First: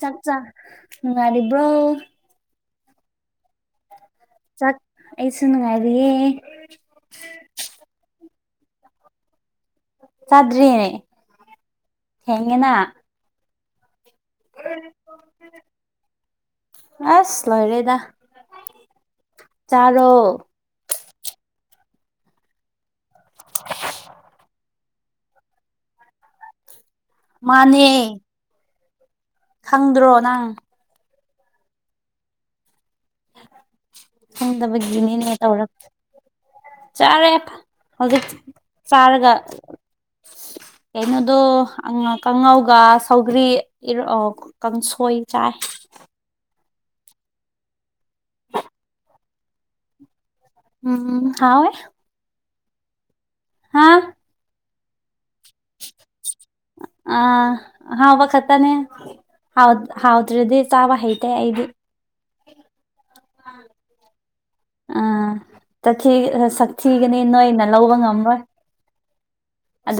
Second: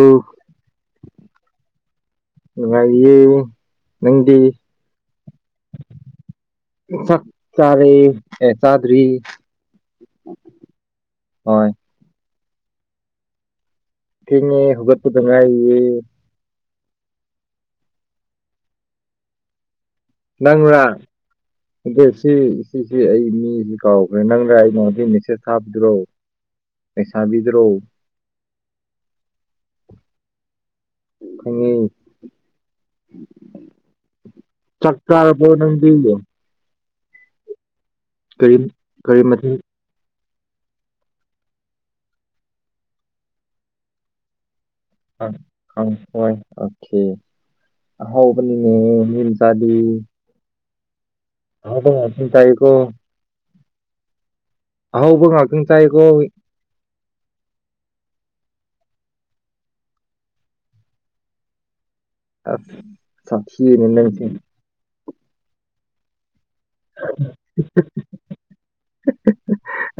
ꯆꯥꯛ ꯆꯥꯛꯉꯗꯤꯔꯤꯕ꯭ꯔꯣ ꯉꯒꯤ ꯅꯪꯗꯤ ꯆꯥꯛ ꯑꯩꯁꯨ ꯅꯨꯡꯉꯥꯏꯔꯤꯌꯦ ꯆꯥꯛ ꯆꯥꯔꯦ ꯑꯦꯁꯥꯗꯔꯤ ꯆꯥꯗ꯭ꯔꯤꯅꯦ ꯊꯦꯡꯉꯅ ꯊꯅꯤꯅꯦ ꯍꯨꯒꯄꯨ ꯇꯉꯥꯏ ꯑꯩ ꯑꯁ ꯂꯣꯏꯔꯦꯗ ꯆꯥꯔꯣ ꯅꯪꯔꯥ [unintelligible] ꯅꯗꯦ ꯁꯤ ꯁꯤꯁꯤ ꯑꯩ ꯃꯤꯁꯤ ꯀꯥꯎꯈ꯭ꯔꯦ ꯅꯪꯅ ꯑꯩꯉꯣꯟꯗ ꯃꯦꯁꯦꯁ ꯊꯥꯕꯗ꯭ꯔꯣ ꯄꯩꯁꯥ ꯗ꯭ꯔꯣꯑꯣ ꯃꯥꯅꯦ ꯈꯪꯗ꯭ꯔꯣ ꯅꯪ ꯈꯉ ꯈꯪꯗꯕꯒꯤꯅꯤꯅꯦ ꯆꯀꯥꯔ ꯇꯧꯔ ꯐꯅꯗꯤꯣ ꯆꯥꯔꯦ ꯍꯧꯖꯤꯛ ꯀꯔꯤ ꯆꯥꯔꯒ ꯃꯊꯦꯜ ꯀꯩꯅꯣꯗꯣ ꯀꯥꯡꯉꯧꯒ ꯁꯧꯒ꯭ꯔꯤꯔ ꯀꯥꯡꯁꯣꯏ ꯆꯥꯏ ꯍꯥꯎꯕꯅꯦ ꯃꯤ ꯆꯗꯤ ꯎꯝ ꯍ ꯑꯗꯨ ꯆꯀ ꯍꯥꯥ ꯑꯍꯥꯎꯧꯕ ꯉꯥꯛꯇꯪ ꯇꯥꯏꯀꯣ ꯑ ꯍꯥꯎꯕ ꯈꯠꯇꯅꯦ ꯍꯥꯎ ꯍꯥꯎꯗ꯭ꯔꯗꯤ ꯆꯥꯕ ꯍꯩꯇꯦ ꯑꯩꯗꯤ ꯑ ꯁꯥꯈꯤꯅꯦ ꯑꯥꯊ ꯁꯛ ꯊꯤꯒꯅꯤ ꯅꯣꯏꯅ ꯂꯧꯕ ꯉꯝꯃꯣꯏ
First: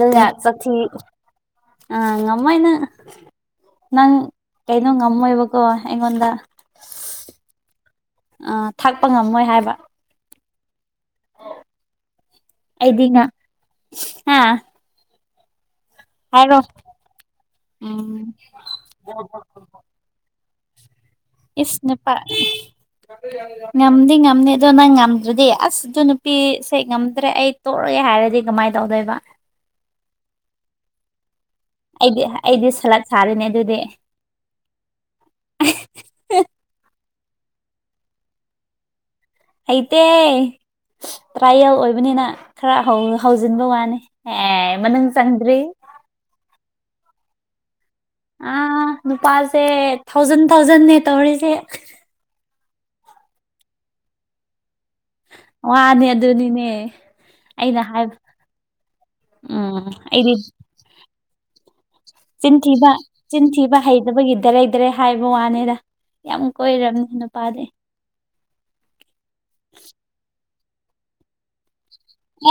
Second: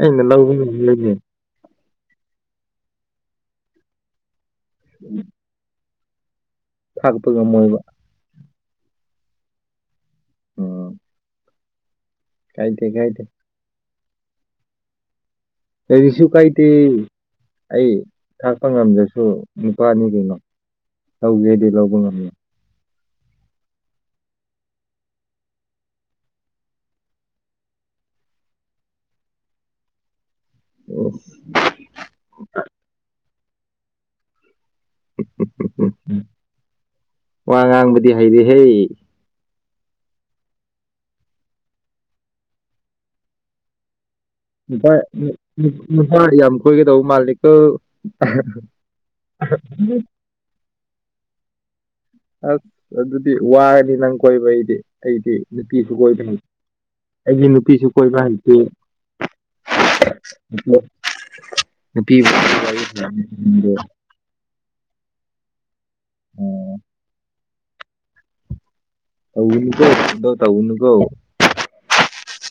ꯑꯩꯅ ꯂꯧꯕ ꯆꯊꯤ ꯉꯝꯂꯣꯏꯅꯦ ꯑꯥ ꯉꯝꯃꯣꯏꯅ ꯅꯪ ꯀꯩꯅꯣ ꯉꯝꯃꯣꯏꯕꯀꯣ ꯑꯩꯉꯣꯟꯗ ꯊꯥꯛꯄꯒ ꯃꯣꯏꯕ ꯑ ꯊꯥꯛꯄ ꯉꯝꯃꯣꯏ ꯍꯥꯏꯕ ꯑꯣꯝ ꯀꯥꯏ ꯇ ꯀꯥꯏ ꯇ ꯑꯥ ꯀꯔꯤꯁꯨ ꯀꯥꯏꯗꯦ ꯑꯩ ꯎꯝ ꯊꯥꯛꯄ ꯉꯝꯗ꯭ꯔꯁꯨ ꯅꯨꯄꯥꯅꯤ ꯀꯩꯅꯣ ꯂꯧꯒꯦꯗꯤ ꯂꯧꯕ ꯏꯅꯦꯄꯥꯔ ꯉꯝꯃꯤ ꯉꯝꯗꯤ ꯉꯝꯅꯤ ꯑꯗꯣ ꯅꯪ ꯉꯝꯗ꯭ꯔꯗꯤ ꯑꯁ ꯑꯗꯨ ꯅꯨꯄꯤꯁꯦ ꯉꯝꯗ꯭ꯔꯦ ꯑꯩ ꯇꯣꯛ ꯍꯥꯏꯔꯗꯤ ꯀꯃꯥꯏꯅ ꯇꯧꯗꯣꯏꯕ ꯑꯣ ꯑꯩꯗꯤ ꯑꯩꯗꯤ ꯁꯂꯠ ꯁꯥꯔꯤꯅꯦ ꯑꯗꯨꯗꯤ ꯋꯥ ꯉꯥꯡꯕꯗꯤ ꯍꯩꯗꯤ ꯍꯩ ꯍꯇꯦ ꯇ꯭ꯔꯥꯌꯦꯜ ꯑꯣꯏꯕꯅꯤꯅ ꯈꯔ ꯍꯧꯖꯤꯟꯕ ꯋꯥꯅꯤ ꯑꯦ ꯃꯅꯨꯡ ꯆꯪꯗ꯭ꯔꯤ ꯄꯥꯥꯏꯄꯥ ꯌꯥꯝ ꯀꯨꯏꯒꯗꯧꯕ ꯃꯥꯜꯂꯤꯀ ꯑ ꯅꯨꯄꯥꯁꯦ ꯊꯥꯎꯖꯟ ꯊꯥꯎꯖꯟꯅꯦ ꯇꯧꯔꯤꯁꯦ ꯑꯁ ꯑꯗꯨꯗꯤ ꯋꯥꯔꯅꯤ ꯅꯪ ꯀꯣꯏꯕꯩꯗꯤ ꯑꯩꯗꯤ ꯅꯨꯄꯤꯁꯨ ꯋꯥꯅꯦ ꯀꯣꯏꯕ ꯍꯩ ꯑꯗꯨꯅꯤꯅꯦ ꯑꯩꯒꯤ ꯑꯩꯅ ꯅꯨꯄꯤꯁꯨ ꯍꯥꯏꯕ ꯀꯣꯏꯕ ꯍꯩꯇꯦ ꯎꯝ ꯑꯩꯗꯤ ꯅꯨꯄꯤꯕꯨ ꯋꯥꯔꯤ ꯆꯤꯟꯊꯤꯕ ꯁꯥꯟꯅꯕ ꯆꯤꯟꯊꯤꯕ ꯍꯩꯗꯕꯒꯤꯗ ꯍꯩꯗꯔꯦ ꯍꯥꯏꯕ ꯋꯥꯅꯤꯗ ꯌꯥꯝ ꯀꯣꯏꯔꯕꯅꯦ ꯅꯨꯄꯥꯗꯤ ꯎꯀꯣꯗꯧ ꯇꯎꯀꯣ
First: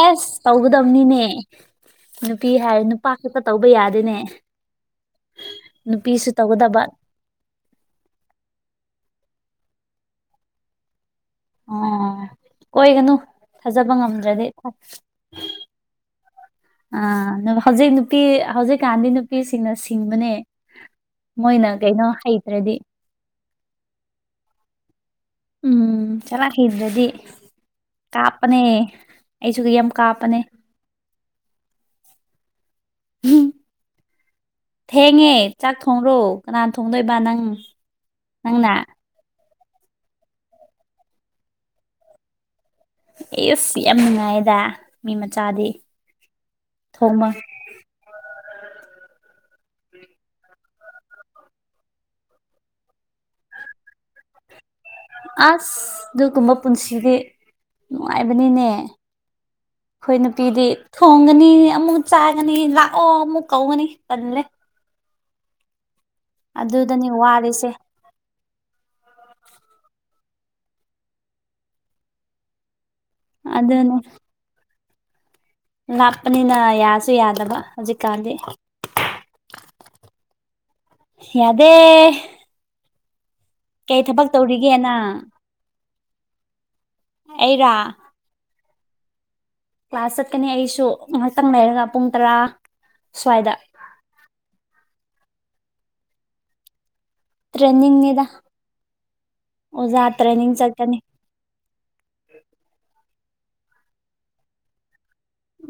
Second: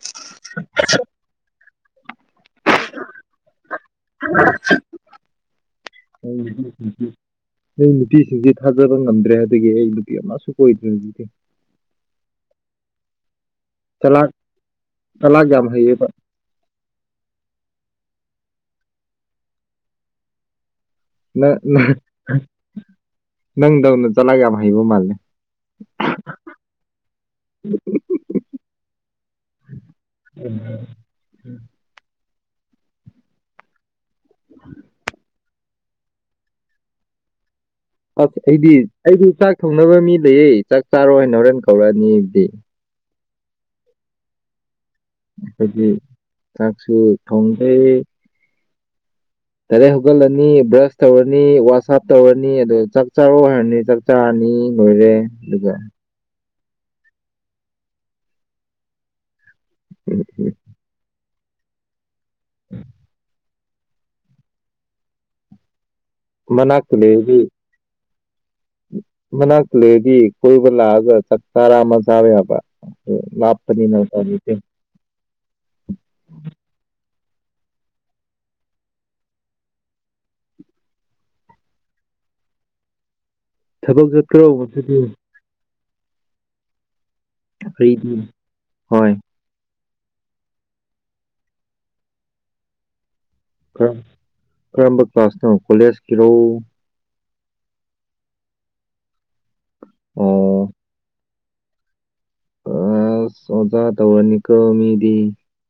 ꯑꯦꯁ ꯇꯧꯒꯗꯝꯅꯤꯅꯦ ꯅꯨ ꯅꯨꯄꯤ ꯍꯥꯏꯔꯦ ꯅꯨꯄꯥ ꯈꯛꯇ ꯇꯧꯕ ꯌꯥꯗꯣꯏꯅꯦ ꯅꯨꯄꯤꯁꯨ ꯇꯧꯒꯗꯕ ꯅ ꯅꯨꯄꯤꯁꯤꯡꯁꯦ ꯊꯥꯒꯠ ꯗ꯭ꯔꯦ ꯍꯥꯏꯕꯒꯤ ꯅꯨꯄꯤ ꯑꯃꯁꯨ ꯀꯣꯏꯗ꯭ꯔꯦ ꯍꯧꯖꯤꯛꯇꯤ ꯑ ꯀꯣꯏ ꯒꯅꯨ ꯊꯥꯖꯕ ꯆꯂꯥꯛ ꯉꯝꯗ꯭ꯔꯗꯤ ꯆꯂꯥꯛ ꯌꯥꯝ ꯍꯩꯌꯦꯕ ꯑ ꯍꯧꯖꯤꯛ ꯅꯨꯄꯤ ꯍꯧꯖꯤꯛꯀꯥꯟꯗꯤ ꯅꯨꯄꯤꯁꯤꯡꯅ ꯁꯤꯡꯕꯅꯦ ꯅꯪ ꯃꯣꯏꯅ ꯅꯪ- ꯀꯩꯅꯣ ꯍꯩꯇ꯭ꯔꯗꯤ ꯅꯪꯗꯧꯅ ꯆꯂꯒ ꯌꯥꯝ ꯍꯩꯕ ꯃꯥꯜꯂꯦ ꯎꯝ ꯆꯂꯥꯛ ꯍꯩꯗ꯭ꯔꯗꯤ ꯀꯥꯞꯄꯅꯦ ꯑꯩꯁꯨꯗꯤ ꯌꯥꯝ ꯀꯥꯞꯄꯅꯦ ꯎꯝ ꯎꯝ ꯊꯦꯡꯉꯦ ꯆꯥꯛ ꯊꯣꯡꯔꯣ ꯀꯅꯥꯅ ꯊꯣꯡꯗꯣꯏꯕ ꯅꯪ ꯑ ꯅꯪꯅ ꯑꯩꯗꯤ ꯑꯩꯗꯤ ꯆꯥꯛ ꯊꯣꯡꯅꯕ ꯃꯤ ꯂꯩꯌꯦ ꯆꯥꯛ ꯆꯥꯔꯣꯏ ꯍꯥꯏꯅ ꯍꯣꯔꯦꯟ ꯀꯧꯔꯛꯑꯅꯤꯕꯗꯤ ꯑꯦꯁ ꯌꯥꯝ ꯅꯨꯡꯉꯥꯏꯗ ꯃꯤ ꯃꯆꯥꯗꯤ ꯑꯩꯈꯣꯏꯗꯤ ꯆꯥꯛꯁꯨ ꯊꯣꯃ ꯇꯔꯦꯠ ꯍꯧꯀꯠꯂꯅꯤ ꯕ꯭ꯔꯁ ꯇꯧꯔꯅꯤ ꯋꯥꯁ ꯑꯞ ꯇꯧꯔꯅꯤ ꯑꯗꯣ ꯆꯥꯛ ꯆꯥꯔꯣ ꯍꯥꯏꯔꯅꯤ ꯆꯥꯛ ꯆꯥꯔꯅꯤ ꯂꯣꯏꯔꯦ ꯑꯁ ꯑꯗꯨꯒ ꯑꯗꯨꯒꯨꯝꯕ ꯄꯨꯟꯁꯤꯗꯤ ꯅꯨꯡꯉꯥꯏꯕꯅꯤꯅꯦ ꯑꯩꯈꯣꯏ ꯅꯨꯄꯤꯗꯤ ꯊꯣꯡꯒ ꯑꯃꯨꯛ ꯆꯥꯒꯅꯤ ꯂꯥꯛꯑꯣ ꯑꯃꯨꯛ ꯀꯧꯒꯅꯤ ꯇꯜꯂꯦ ꯃꯅꯥꯛ ꯑꯗꯨꯗꯅꯤ ꯀꯂꯩꯕꯤ ꯋꯥꯔꯤꯁꯦ ꯃꯅꯥ ꯀꯂꯦꯕꯤ ꯀꯣꯏꯕ ꯂꯥꯛꯑꯒ ꯆꯥꯛ ꯆꯔꯥ ꯑꯃ ꯆꯥꯛ ꯌꯥꯕ ꯂꯥꯞꯄꯅꯤꯅ ꯑꯗꯨꯅꯤ ꯎꯄꯥꯢ ꯂꯩꯇꯦ ꯂꯥꯞꯄꯅꯤꯅ ꯌꯥꯁꯨ ꯌꯥꯗꯕ ꯍꯧꯖꯤꯛꯀꯥꯟꯗꯤ ꯌꯥꯗꯦ ꯀꯩ ꯊꯕꯛ ꯆꯠꯇ꯭ꯔꯣ ꯇꯧꯔꯤꯒꯦ ꯉꯁꯤꯗꯤ ꯅꯪ ꯑꯩꯔ ꯑꯩꯗꯤ ꯍꯣꯏ ꯀ꯭ꯂꯥꯁ ꯆꯠꯀꯅꯤ ꯑꯩꯁꯨ ꯉꯥꯏꯍꯥꯛꯇꯪ ꯂꯩꯔꯒ ꯄꯨꯡ ꯇꯔꯥ ꯁ꯭ꯋꯥꯏꯗ ꯀꯔꯝꯕ ꯀ꯭ꯂꯥꯁꯅꯣ ꯀꯣꯂꯦꯖꯀꯤꯔꯣ ꯇ꯭ꯔꯦꯅꯤꯡꯅꯤꯗ ꯑꯣꯖꯥ ꯇ꯭ꯔꯦꯅꯤꯡ ꯆꯠꯀꯅꯤ ꯑ ꯑꯣꯖ ꯇꯧꯕꯅꯤꯀꯣ ꯃꯤꯗꯤ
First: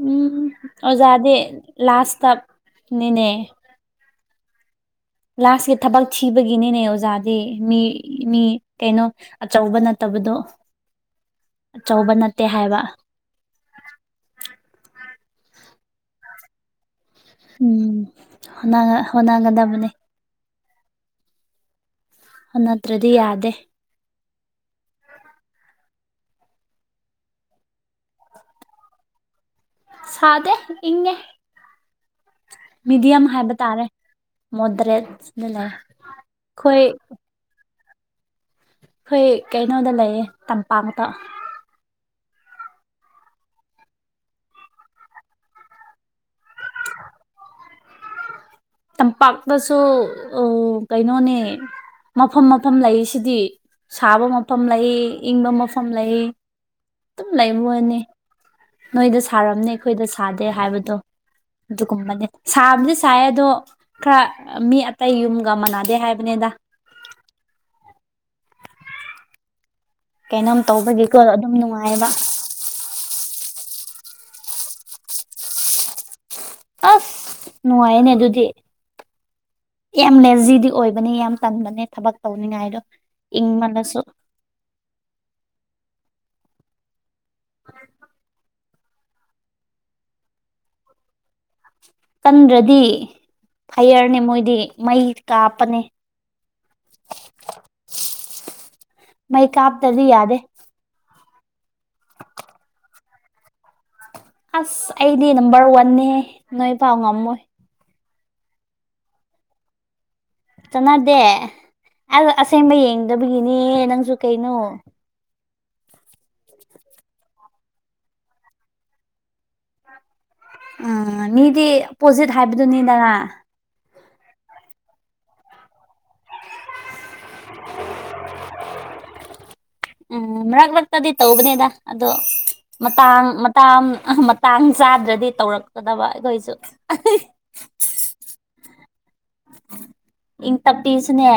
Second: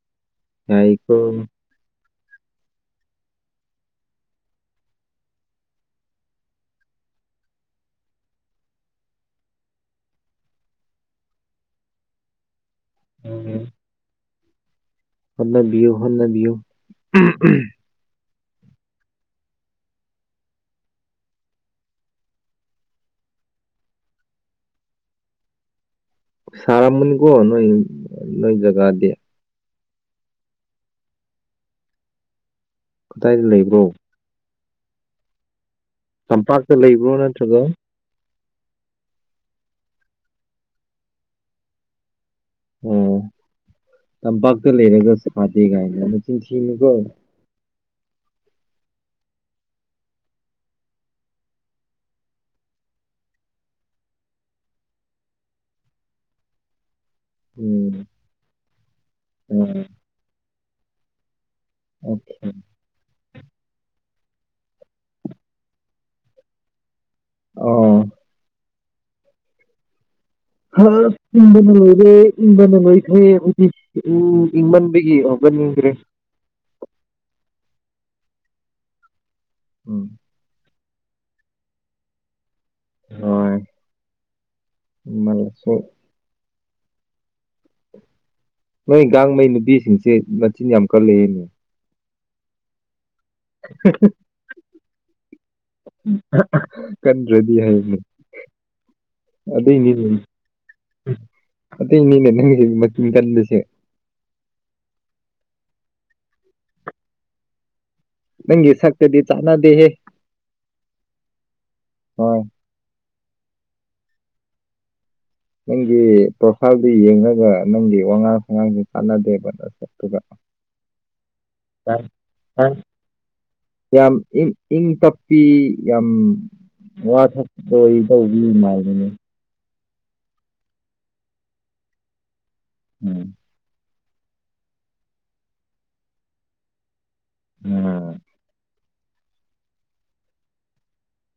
ꯎꯝ ꯑꯣꯖꯥꯗꯦ ꯂꯥꯁꯇ ꯅꯤꯅꯦ ꯂꯥꯁꯀꯤ ꯊꯕꯛ ꯊꯤꯕꯒꯤꯅꯤꯅꯦ ꯑꯣꯖꯥꯗꯤ ꯃꯤ ꯃꯤ ꯀꯩꯅꯣ ꯑꯆꯧꯕ ꯅꯠꯇꯕ ꯍꯥꯏꯕꯗꯣ ꯑꯆꯧꯕ ꯅꯠꯇꯦ ꯍꯥꯏꯕ ꯎꯝ ꯍꯣꯠꯅꯕꯤꯌꯨ ꯍꯣꯠꯅꯕꯤꯌꯨ ꯎꯝ ꯍꯣꯅꯥꯒ ꯍꯣꯅꯥꯒꯗꯕꯅꯦ ꯅꯠꯇ꯭ꯔꯗꯤ ꯌꯥꯗꯦ ꯁꯔꯥ ꯃꯅꯤ ꯀꯣ ꯅꯣꯏ ꯅꯣꯏ ꯖꯒꯥꯗ ꯁꯥꯗꯦ ꯏꯪꯉꯦ ꯃꯤꯗꯤꯌꯝ ꯍꯥꯏꯕ ꯇꯥꯔꯦ ꯃꯣꯗ꯭ꯔꯦꯠꯅ ꯂꯩ ꯇꯝꯄꯥꯛꯇ ꯑꯩꯈꯣꯏ ꯂꯩꯕ꯭ꯔꯣ ꯅꯠꯇ꯭ꯔꯒ ꯑꯩꯈꯣꯏ ꯀꯩꯅꯣꯗ ꯂꯩꯌꯦ ꯇꯝꯄꯥꯛꯇ ꯑꯣ ꯇꯝꯄꯥꯛꯥꯛꯇ ꯂꯩꯔꯦꯒ ꯁ ꯐꯥꯗ ꯀꯥꯟꯅ ꯆꯤꯟ ꯊꯤꯅꯨꯀꯣ ꯇꯝꯄꯥꯛꯇꯁꯨ ꯑ ꯀꯩꯅꯣꯅꯦ ꯃꯐꯝ ꯃꯐꯝ ꯂꯩꯁꯤꯗꯤ ꯁꯥꯕ ꯃꯐꯝ ꯂꯩ ꯏꯪꯕ ꯃꯐꯝ ꯂꯩ ꯇ ꯂꯩꯥꯏꯕꯅꯤ ꯅꯣꯏꯗ ꯁꯥꯔꯝꯅꯦ ꯑꯩꯈꯣꯏꯗ ꯁꯥꯗꯦ ꯍꯥꯏꯕꯗꯣ ꯑꯗꯨꯒꯨꯝꯕꯅꯦ ꯁꯥꯕꯗꯤ ꯁꯥꯏꯌꯦ ꯑꯗꯣ ꯈꯔ ꯃꯤ ꯑꯇꯩ ꯌꯨꯝꯒ ꯃꯥꯟꯅꯗꯦ ꯍꯥꯏꯕꯅꯤꯗ ꯑꯣ ꯀꯩꯅꯣꯝ ꯍꯥ ꯇꯧꯕꯒꯤꯀꯣ ꯑꯗꯨꯝ ꯏꯕꯅ ꯅꯨꯡꯉꯥꯏꯕ ꯑꯣꯈꯣꯏꯔꯦ ꯏꯟꯕꯅ ꯃꯣꯏꯈꯦ ꯎ ꯎꯝ ꯏꯃꯟꯕꯤꯒꯕꯅꯤꯗ꯭ꯔꯦ ꯑꯁ ꯅꯅꯨꯡꯉꯥꯏꯅꯦ ꯑꯗꯨꯗꯤ ꯌꯥꯝ ꯅꯦꯖꯤꯗꯤ ꯑꯣꯏꯕꯅꯦ ꯌꯥꯝ ꯇꯟꯕꯅꯦ ꯊꯕꯛ ꯇꯧꯅꯤꯡꯉꯥꯏꯗꯣ ꯏꯪꯕꯅꯁꯨ ꯁꯣ ꯑ ꯅꯣꯏ ꯒꯥꯡꯉꯩ ꯅꯨꯄꯤꯁꯤꯡꯁꯦ ꯃꯆꯤꯟ ꯌꯥꯝ ꯀꯂꯛꯑꯦꯅꯦ ꯀꯟꯗ꯭ꯔꯗꯤ ꯐꯌꯔꯅꯦ ꯃꯣꯏꯗꯤ ꯃꯩ ꯀꯥꯞ ꯀꯟꯗ꯭ꯔꯗꯤ ꯍꯥꯏꯅꯤ ꯃꯥꯏ ꯀꯥꯞ ꯇꯗꯤ ꯌꯥꯗꯦ ꯑꯇꯩꯅꯦꯅꯦ ꯅꯪ ꯃꯀꯤ ꯀꯟꯕꯁꯦ ꯑꯁ ꯑꯩꯗꯤ ꯅꯝꯕꯔ ꯋꯥꯟꯅꯦ ꯅꯣꯏ ꯄꯥꯎ ꯉꯝꯃꯣꯏ ꯅꯪꯒꯤ ꯁꯛꯛꯇꯗꯤ ꯆꯥꯅꯥ ꯗꯦꯍꯦ ꯆꯥꯟꯅꯗꯦ ꯑ ꯑꯁꯦꯡꯕ ꯌꯦꯡꯗꯕꯒꯤꯅꯦ ꯅꯪꯁꯨ ꯀꯩꯅꯣ ꯅꯪꯒꯤ ꯄ꯭ꯔꯣꯐꯥꯏꯜꯗꯨ ꯌꯦꯡꯂꯡꯉꯒ ꯅꯪꯒꯤ ꯋꯥꯉꯥꯡ ꯁꯉꯥꯡꯁ ꯀꯥꯟꯅꯗꯦꯕ ꯅꯠꯇ ꯎꯝ ꯃꯤꯗꯤ ꯄꯣꯖꯤꯠ ꯍꯥꯏꯕꯗꯨꯅꯤꯗ ꯌꯥꯝ ꯏꯪ ꯏꯪ ꯇꯞꯄꯤ ꯌꯥꯝ ꯋꯥꯊ ꯇꯧꯕꯤ ꯃꯥꯕꯅꯦ ꯎꯝ ꯃꯔꯛ ꯃꯔꯛꯇꯗꯤ ꯇꯧꯕꯅꯤꯗ ꯑꯗꯣ ꯃꯇꯥꯡ ꯎꯝ ꯃꯇꯥꯡ ꯃꯇꯥꯡ ꯆꯥꯗ꯭ꯔꯗꯤ ꯇꯧꯔꯛꯀꯗꯕ ꯑꯩꯈꯣꯏꯁꯨ ꯎꯝ ꯏꯪ ꯇꯞꯄꯤꯁꯨꯅꯦ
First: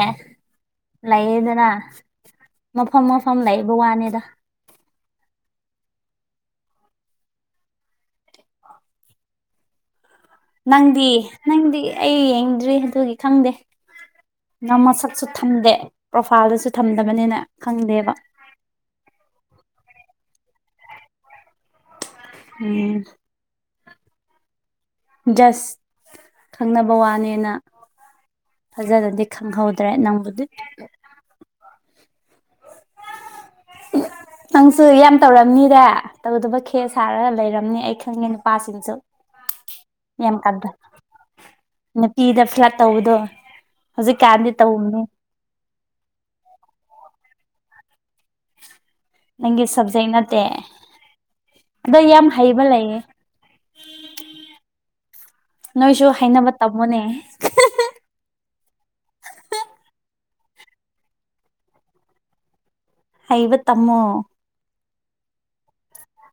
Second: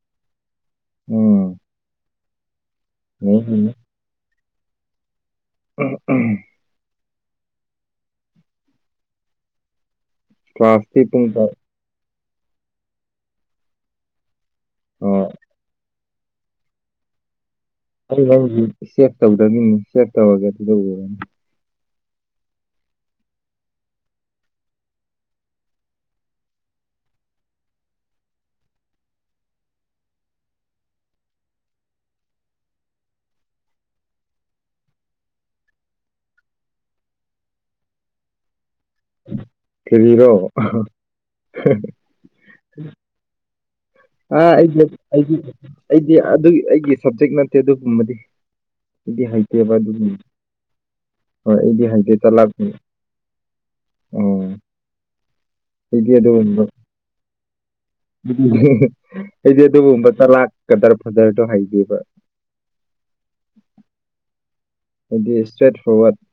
ꯎꯝ ꯂꯩꯌꯦꯗꯅ ꯃꯐꯝ ꯃꯐꯝ ꯅꯩꯅꯤꯅꯦ ꯂꯩꯕ ꯋꯥꯅꯤꯗ ꯎꯝ ꯎꯝ ꯀ꯭ꯂꯥꯁꯇꯤ ꯅꯪꯗꯤ ꯄꯨꯡ ꯀꯌꯥ ꯅꯪꯗꯤ ꯑꯩ ꯌꯦꯡꯗ꯭ꯔꯤ ꯑꯗꯨꯒꯤ ꯈꯪꯗꯦ ꯅ ꯃꯁꯛꯁꯨ ꯑꯣ ꯊꯝꯗꯦ ꯄ꯭ꯔꯣꯐꯥꯏꯜꯗꯁꯨ ꯊꯝꯗꯕꯅꯤꯅ ꯈꯪꯗꯦꯕ ꯑꯩ ꯅ ꯁꯦꯚ ꯇꯧꯗꯕꯤꯅꯤ ꯁꯦꯚ ꯇꯧꯔꯒ ꯑꯗꯨ ꯂꯧꯒꯅꯤ ꯎꯝ ꯖꯁ ꯈꯪꯅꯕ ꯋꯥꯅꯦꯅ ꯐꯖꯅꯗꯤ ꯈꯪꯍꯧꯗ꯭ꯔꯦ ꯅꯪꯕꯨꯗꯤ [inaudible] ꯅꯪꯁꯨ ꯌꯥꯝ ꯇꯧꯔꯝꯅꯤꯔ ꯇꯧꯗꯕ ꯈꯦ ꯁꯥꯔꯒ ꯂꯩꯔꯝꯅꯤ ꯑꯩ ꯈꯪꯉꯦ ꯅꯨꯄꯥꯁꯤꯡꯅ ꯌꯥꯝ ꯀꯔꯤꯔꯣ ꯀꯥꯕ ꯅꯨꯄꯤꯗ ꯐ꯭ꯂꯠ ꯇꯧꯕꯗꯣ ꯑ ꯍꯧꯖꯤꯛꯀꯥꯟꯗꯤ ꯑꯩꯗꯤ ꯇꯧꯕꯅꯦ ꯑꯩꯗꯤ ꯑꯩꯗꯤ ꯑꯗꯨꯒꯤ ꯑꯩꯒꯤ ꯁꯞꯖꯦꯛ ꯅꯠꯇꯦ ꯑꯗꯨꯒꯨꯝꯕꯗꯤ ꯏꯗꯤ ꯅꯪꯒꯤ ꯍꯥꯏꯇꯕ ꯑꯗꯨ ꯁꯕꯖꯦꯛ ꯅꯠꯇꯦ ꯍ ꯏꯗꯤ ꯑꯗꯣ ꯍꯥꯏꯇꯦ ꯌꯥꯝ ꯆ ꯍꯩꯕ ꯂꯥꯛꯅꯤ ꯂꯩꯌꯦ ꯑꯣ ꯅꯣꯏꯁꯨ ꯑꯩꯗꯤ ꯍꯥꯏꯅꯕ ꯇꯝꯃꯣꯅꯦ ꯑꯩꯗꯤꯦ ꯑꯗꯨꯒꯨꯝꯕ ꯆ ꯂꯥꯛꯀꯗ꯭ꯔ ꯐꯗ꯭ꯔꯗꯣ ꯍꯥꯏꯒꯦꯕ ꯍꯩꯕ ꯇꯝꯃꯣ ꯍꯥꯏꯗꯤ ꯏꯁꯇ꯭ꯔꯦꯠ ꯐꯣꯔꯋꯥꯔꯗ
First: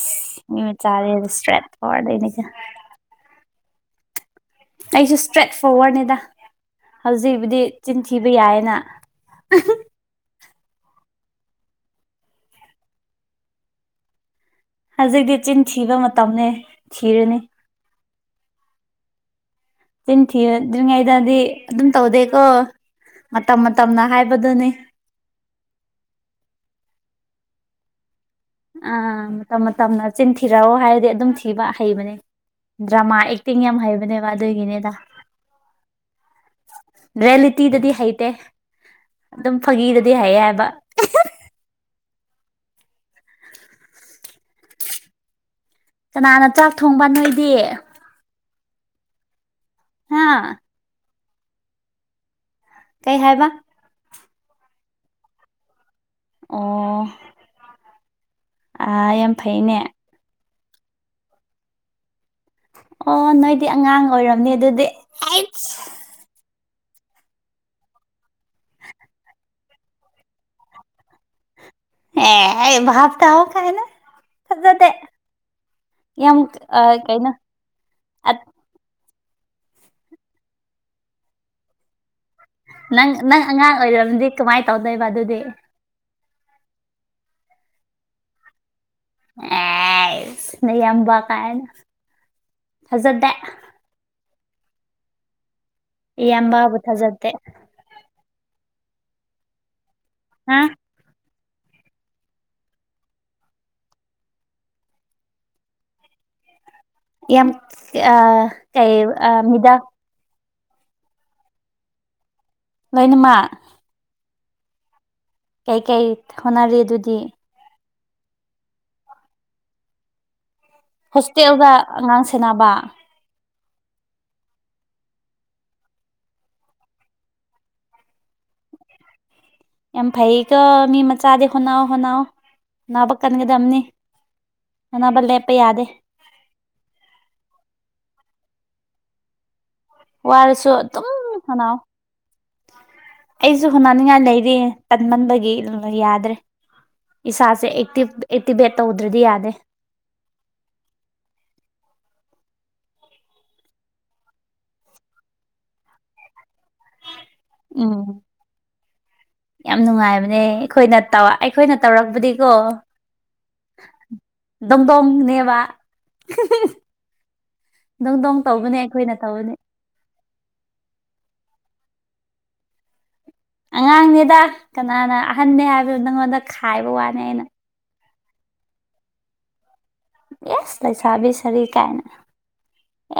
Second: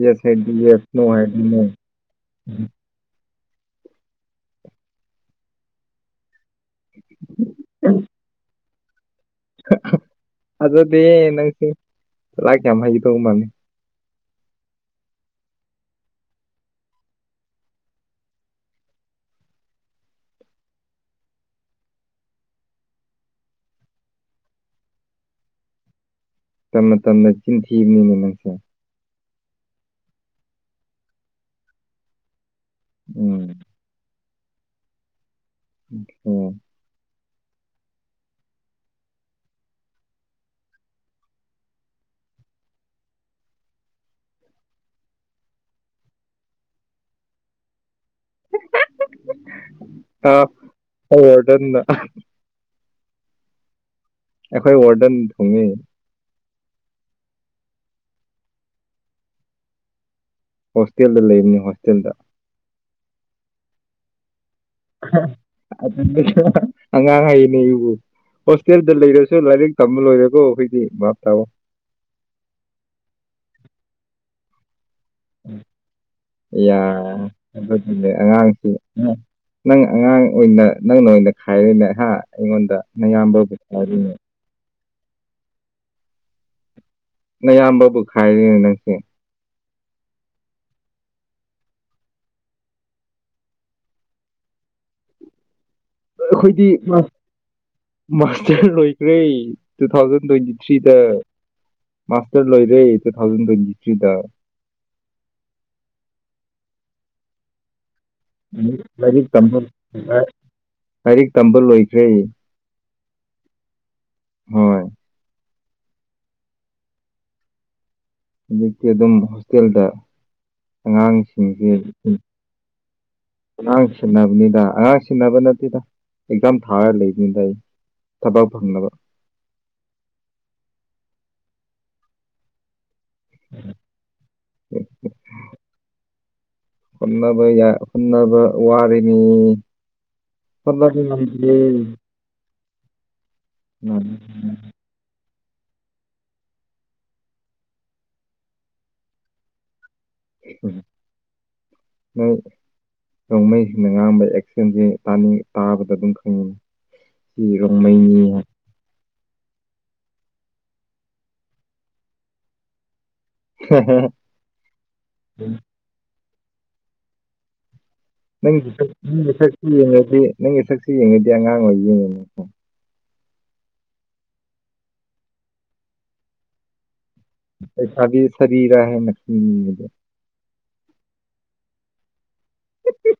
ꯁꯁ ꯃꯤ ꯅꯣ ꯃꯆꯥꯗꯤ ꯏꯁꯇ꯭ꯔꯦꯠ ꯍꯥꯏ ꯐꯣꯔꯋꯥꯔꯗꯅꯤꯒ ꯑꯩꯁꯨ ꯏꯁꯇ꯭ꯔꯦꯠ ꯐꯣꯔꯋꯥꯔꯗꯅꯤꯗ ꯍꯧꯖꯤꯛꯕꯨꯗꯤ ꯆꯤꯟꯊꯤꯕ ꯌꯥꯏꯌꯦꯅ [inaudible] ꯑꯗꯨꯗꯤ ꯅꯪꯁꯨ ꯂꯥꯛꯀꯦ ꯍꯥꯏꯗꯣꯡ ꯃꯅꯤ ꯍꯧꯖꯤꯛꯇꯤ ꯆꯤꯟ ꯊꯤꯕ ꯃꯇꯝꯅꯦ ꯊꯤꯔꯅꯤ ꯊꯤꯗ꯭ꯔꯤꯉꯩꯗꯗꯤ ꯑꯗꯨꯝ ꯇꯧꯗꯦꯀꯣ ꯃꯇꯝ ꯃꯇꯝꯅ ꯍꯥꯏꯕꯗꯨꯅꯤ ꯇ ꯇꯅ ꯆꯤꯟꯊꯤꯕꯅꯤꯅꯦ ꯅꯪꯁꯦ ꯑꯥ ꯃꯇꯝ ꯃꯇꯝꯅ ꯆꯤꯟ ꯊꯤꯔꯛꯑꯣ ꯍꯥꯏꯔꯗꯤ ꯑꯗꯨꯝ ꯊꯤꯕ ꯍꯩꯕꯅꯦ ꯗ꯭ꯔꯃꯥ ꯎꯝ ꯑꯦꯛꯇꯤꯡ ꯌꯥꯝ ꯍꯩꯕꯅꯦꯕ ꯑꯗꯨꯒꯤꯅꯦꯗ ꯍ ꯔꯤꯌꯦꯂꯤꯇꯤꯗꯗꯤ ꯍꯩꯇꯦ ꯑꯗꯨꯝ ꯐꯥꯒꯤꯗꯗꯤ ꯍꯩ ꯍꯥꯏꯕ ꯀꯅꯥꯅ ꯆꯥꯛ ꯊꯣꯡꯕ ꯅꯣꯏꯗꯤ ꯍꯥ ꯑ ꯑꯗꯅ ꯀꯩ ꯍꯥꯏꯕ ꯑꯩꯈꯣꯏ ꯋꯥꯔꯗꯟ ꯊꯣꯡꯉ ꯑꯣ ꯑ ꯌꯥꯝ ꯐꯩꯅꯦ ꯍꯣꯁꯇꯦꯜꯗ ꯂꯩꯕꯅꯤ ꯍꯣꯁꯇꯦꯜꯗ ꯑꯣ ꯅꯣꯏꯗꯤ ꯑꯉꯥꯡ ꯑꯣꯏꯔꯣ ꯍꯉꯥꯡꯉꯅꯦ ꯏꯕꯕꯨ ꯍꯣꯁꯇꯦꯜꯗ ꯂꯩꯔꯁꯨ ꯂꯥꯏꯔꯤꯛ ꯇꯝꯕ ꯂꯣꯏꯔꯒ ꯑꯩꯈꯣꯏꯗꯤ ꯚꯥꯞ ꯇꯥꯑꯣ ꯑꯦ ꯞ ꯇ ꯍꯣ ꯀꯥꯏꯅ ꯌꯥꯝ ꯌꯥ ꯑꯥ ꯀꯩꯅꯣ ꯑꯉꯥꯡꯁꯤ ꯅꯪ ꯑꯉꯥꯡ ꯑꯣꯏꯅ ꯅꯪꯅ ꯑꯣꯏꯅ ꯈꯥꯏꯔꯅꯍ ꯅꯪ ꯅꯪ ꯑꯉꯥꯡ ꯑꯣꯏꯔꯤꯕꯗꯤ ꯀꯃꯥꯏꯅ ꯇꯧꯗꯣꯏꯕ ꯑꯗꯨꯗꯤ ꯅꯌꯥꯝꯕꯕꯨ ꯈꯥꯏꯔꯤ ꯅꯪꯁꯦ ꯑꯦꯅ ꯌꯥꯝꯕ ꯀꯥꯏꯅ ꯐꯖꯗꯦ ꯑꯩꯈꯣꯏꯗꯤ ꯏꯌꯥꯝꯕꯕꯨ ꯊꯥꯖꯗꯦ ꯃꯥꯁꯇꯔ ꯂꯣꯏ ꯩ ꯇꯨ ꯊꯥꯎꯖꯟ ꯇ꯭ꯋꯦꯟꯇꯤ ꯍꯥ ꯊ꯭ꯔꯤꯗ ꯃꯥꯥꯁꯇꯔ ꯂꯣꯏꯔꯦ ꯇꯨ ꯊꯥꯎꯖꯦꯟ ꯇ꯭ꯋꯦꯟꯇꯤ ꯊ꯭ꯔꯤꯗ [inaudible] ꯌꯥꯝ ꯑ ꯀꯥꯏ ꯂꯥꯏꯔꯤꯛ ꯇꯝꯕ ꯃꯤꯗꯥ ꯂꯥꯏꯔꯤꯛ ꯇꯝꯕ ꯂꯣꯏꯈ꯭ꯔꯦ ꯂꯣꯏꯅꯃꯛ ꯍꯣꯏ ꯀꯩ ꯀꯩ ꯍꯣꯅꯔꯤꯦ ꯑꯗꯨꯗꯤ ꯍꯧꯖꯤꯛꯛꯇꯀꯤꯤ ꯑꯗꯨꯝ ꯍꯣꯁꯇꯦꯜꯗ ꯍꯣꯁꯇꯦꯜꯗ ꯑꯉꯥꯡꯁꯤꯡꯒꯤꯁ ꯑꯉꯥꯡ ꯁꯦꯟꯅꯕ ꯑꯉꯥꯡ ꯁꯤꯟꯅꯕꯅꯤꯗ ꯑꯉꯥꯡ ꯁꯤꯟꯅꯕ ꯅꯠꯇꯦꯗ ꯑꯦꯛꯖꯥꯝ ꯊꯥꯔ ꯂꯩꯕꯅꯤꯗ ꯑꯩ ꯇꯕꯛ ꯪꯂꯕ ꯌꯥꯝ ꯐꯍꯤ ꯀ ꯃꯤ ꯃꯆꯥ ꯑꯗꯦ ꯍꯣꯅꯥꯎ ꯍꯅꯥꯎ ꯑꯅꯥꯕ ꯀꯟꯒꯗꯕꯅꯤ ꯑꯅꯥꯕ ꯂꯦꯞꯄ ꯌꯥꯗꯦ ꯍꯟꯅꯕ ꯌꯥ ꯍꯟꯅꯕ ꯋꯥꯔꯅꯤ ꯋꯥꯔꯁꯨ ꯐꯂꯀꯤ ꯑꯗꯨꯝ ꯅꯦ ꯍꯣꯠꯅꯧ ꯑꯩꯁꯨ ꯍꯨꯅꯅꯤꯡꯉꯥꯏ ꯂꯩꯔꯤ ꯇꯟꯃꯟꯕ ꯌꯥꯗ꯭ꯔꯦ ꯏꯁꯥꯁꯦ ꯑꯦꯛꯇꯤꯚꯦꯠ ꯇꯧꯗ꯭ꯔꯗꯤ ꯌꯥꯗꯦ ꯎ ꯍ ꯅꯣꯡꯃꯩꯁꯤꯡꯅ ꯉꯥꯡꯝꯕ ꯑꯦꯛꯁꯦꯟꯁꯥꯅꯤꯡ ꯇꯥꯕꯗ ꯑꯗꯨꯝ ꯈꯪꯉꯤꯤ ꯁꯤ ꯎꯝ ꯔꯣꯡꯃꯩꯅꯤ ꯌꯥꯝ ꯅꯨꯡꯉꯥꯏꯕꯅꯦ ꯑꯩꯈꯣꯏꯅ ꯑꯩꯈꯣꯏꯅ ꯇꯧꯔꯛꯄꯗꯤꯀꯣ ꯗꯝ ꯗꯣꯡ ꯅꯕ ꯅꯪꯒꯤꯛ ꯅꯪꯒꯤ ꯁꯛꯁꯤ ꯌꯦꯡꯉꯗꯤ ꯅꯪꯒꯤ ꯁꯛꯁꯤ ꯌꯦꯡꯉꯗꯤ ꯑꯉꯥꯡ ꯑꯣꯏ ꯌꯦꯡꯉꯤꯅꯤ ꯑꯉꯥꯡꯅꯦꯗ ꯀꯅꯥꯅ ꯑꯍꯟꯅꯅꯦ ꯍꯥꯏꯕꯗꯨ ꯅꯪꯉꯣꯟꯗ ꯈꯥꯏꯕ ꯋꯥꯅꯦ ꯑꯩꯅ ꯑꯕꯤ ꯁꯔꯤꯔꯥꯍꯦ ꯅ ꯌꯦꯁ ꯂꯩꯁꯥꯕꯤ ꯁꯔꯤ ꯀꯥꯏꯅ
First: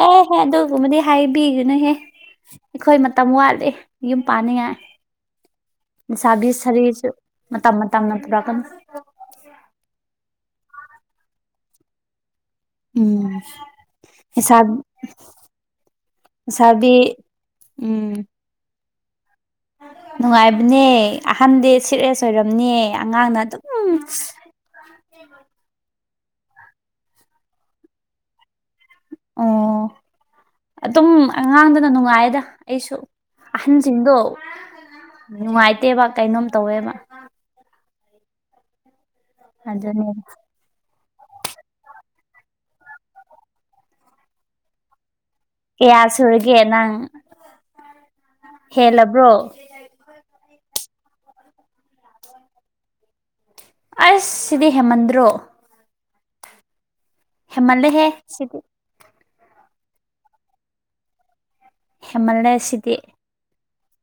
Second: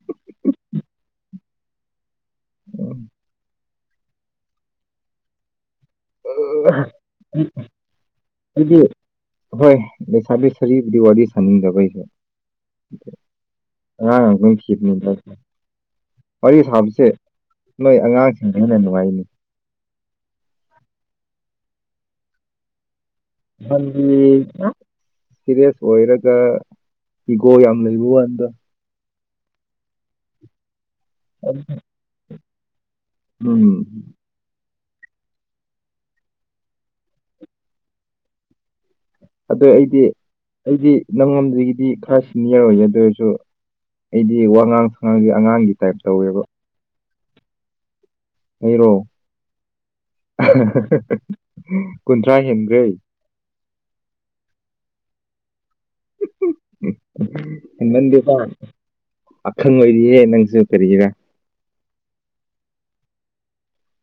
ꯑꯦꯍꯦ ꯑꯗꯨꯒꯨꯝꯕꯗꯤ ꯍꯥꯏꯕꯤꯒꯅꯨꯍꯦ ꯑꯩꯈꯣꯏ ꯃꯇꯝ ꯋꯥꯠꯂꯦ ꯌꯨꯝ ꯄꯥꯅꯤꯡꯉꯥꯏ ꯅꯤꯁꯥꯒꯤ ꯁꯔꯤꯔꯁꯨ ꯃꯇꯝ ꯃꯇꯝꯅ ꯄꯨꯔꯛꯀꯅꯤ ꯀꯔꯤꯕ ꯗꯤ ꯋꯥꯔꯤ ꯁꯥꯅꯤꯡꯗꯕꯩꯁꯦ ꯎꯝ ꯑ ꯂꯩꯁꯥ ꯉꯈꯤꯅꯤꯗ ꯋꯥꯔꯤ ꯂꯩꯁꯥꯕꯤ ꯁꯥꯕꯁꯦ ꯅꯣꯏ ꯎꯝ ꯑꯉꯥꯡꯁꯤꯡꯗ ꯍꯦꯟꯅ ꯅꯨꯡꯉꯥꯏꯅꯤ ꯅꯨꯡꯉꯥꯏꯕꯅꯦ ꯑꯍꯟꯗꯤ ꯁꯤꯠ ꯔꯦꯁ ꯑꯣꯏꯔꯝꯅꯦ ꯁꯤꯔꯦꯁ ꯑꯣꯏꯔ ꯏꯤꯒꯣ ꯌꯥꯝ ꯂꯩꯕ ꯋꯥꯅꯤꯗ ꯑꯣ ꯑꯗꯨꯝ ꯑꯉꯥꯡꯗꯅ ꯅꯨꯡꯉꯥꯏꯗ ꯑꯩꯁꯨ ꯎꯝ ꯑꯍꯟꯁꯤꯡꯗꯣ ꯅꯨꯡꯉꯥꯏꯇꯦꯕ ꯀꯩꯅꯣꯝ ꯇꯧꯋꯦꯕ ꯑꯗꯨ ꯑꯩꯗꯤ ꯑꯗꯨꯅꯦ ꯑꯩꯗꯤ ꯅꯪꯉꯝꯗꯒꯤꯗꯤ ꯈꯔ ꯁꯤꯅꯤꯌꯔ ꯑꯣꯏꯒꯦ ꯑꯗꯨ ꯑꯣꯏꯔꯁꯨ ꯑꯩꯗꯤ ꯋꯥꯉꯥꯡ ꯁꯉꯥꯡꯒꯤ ꯑꯉꯥꯡꯒꯤ ꯇꯥꯏꯞ ꯀꯌꯥ ꯇꯧꯋꯦꯕ ꯁꯨꯔꯒꯦ ꯅꯪ ꯑꯩꯔꯣ ꯍꯦꯜꯂꯕ꯭ꯔꯣ ꯀꯨꯟꯊ꯭ꯔꯥ ꯍꯦꯟꯈ꯭ꯔꯦ ꯑꯁ ꯁꯤꯗꯤ ꯍꯦꯃꯟꯗ꯭ꯔꯣ ꯍꯦꯃꯜꯂꯦꯍꯦ ꯗꯤꯄꯥ ꯁꯤꯗꯤ ꯑꯈꯪ ꯑꯣꯏꯔꯤꯌꯦ ꯅꯪꯁꯨ ꯀꯔꯒꯔ ꯍꯦꯃꯥꯂꯌꯥꯁꯤꯗꯤ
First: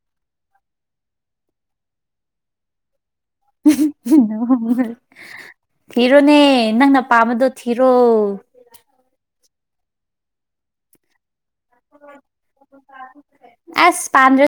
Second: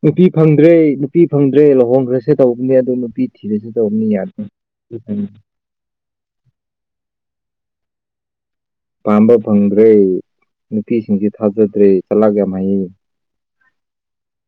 ꯅꯨꯄꯤ ꯐꯪꯗ꯭ꯔꯦ ꯅꯨꯄꯤ ꯐꯪꯗ꯭ꯔꯦ ꯂꯨꯍꯣꯡꯈ꯭ꯔꯁꯦ ꯇꯧꯕꯅꯦ ꯑꯗꯨ ꯅꯨꯄꯤ ꯊꯤꯔꯁꯦ ꯇꯧꯕꯅꯤ ꯌꯥꯗꯦ ꯊꯤꯔꯣꯅꯦ ꯅꯪꯅ ꯄꯥꯝꯕꯗꯣ ꯊꯤꯔ ꯔꯣ ꯄꯥꯝꯕ ꯐꯪꯗ꯭ꯔꯦ ꯅꯨꯄꯤꯁꯤꯡꯁꯤ ꯊꯥꯖꯗ꯭ꯔꯤ ꯆꯂꯒꯦ ꯃꯥꯌꯦ ꯑꯁ ꯄꯥꯟꯗ꯭ꯔ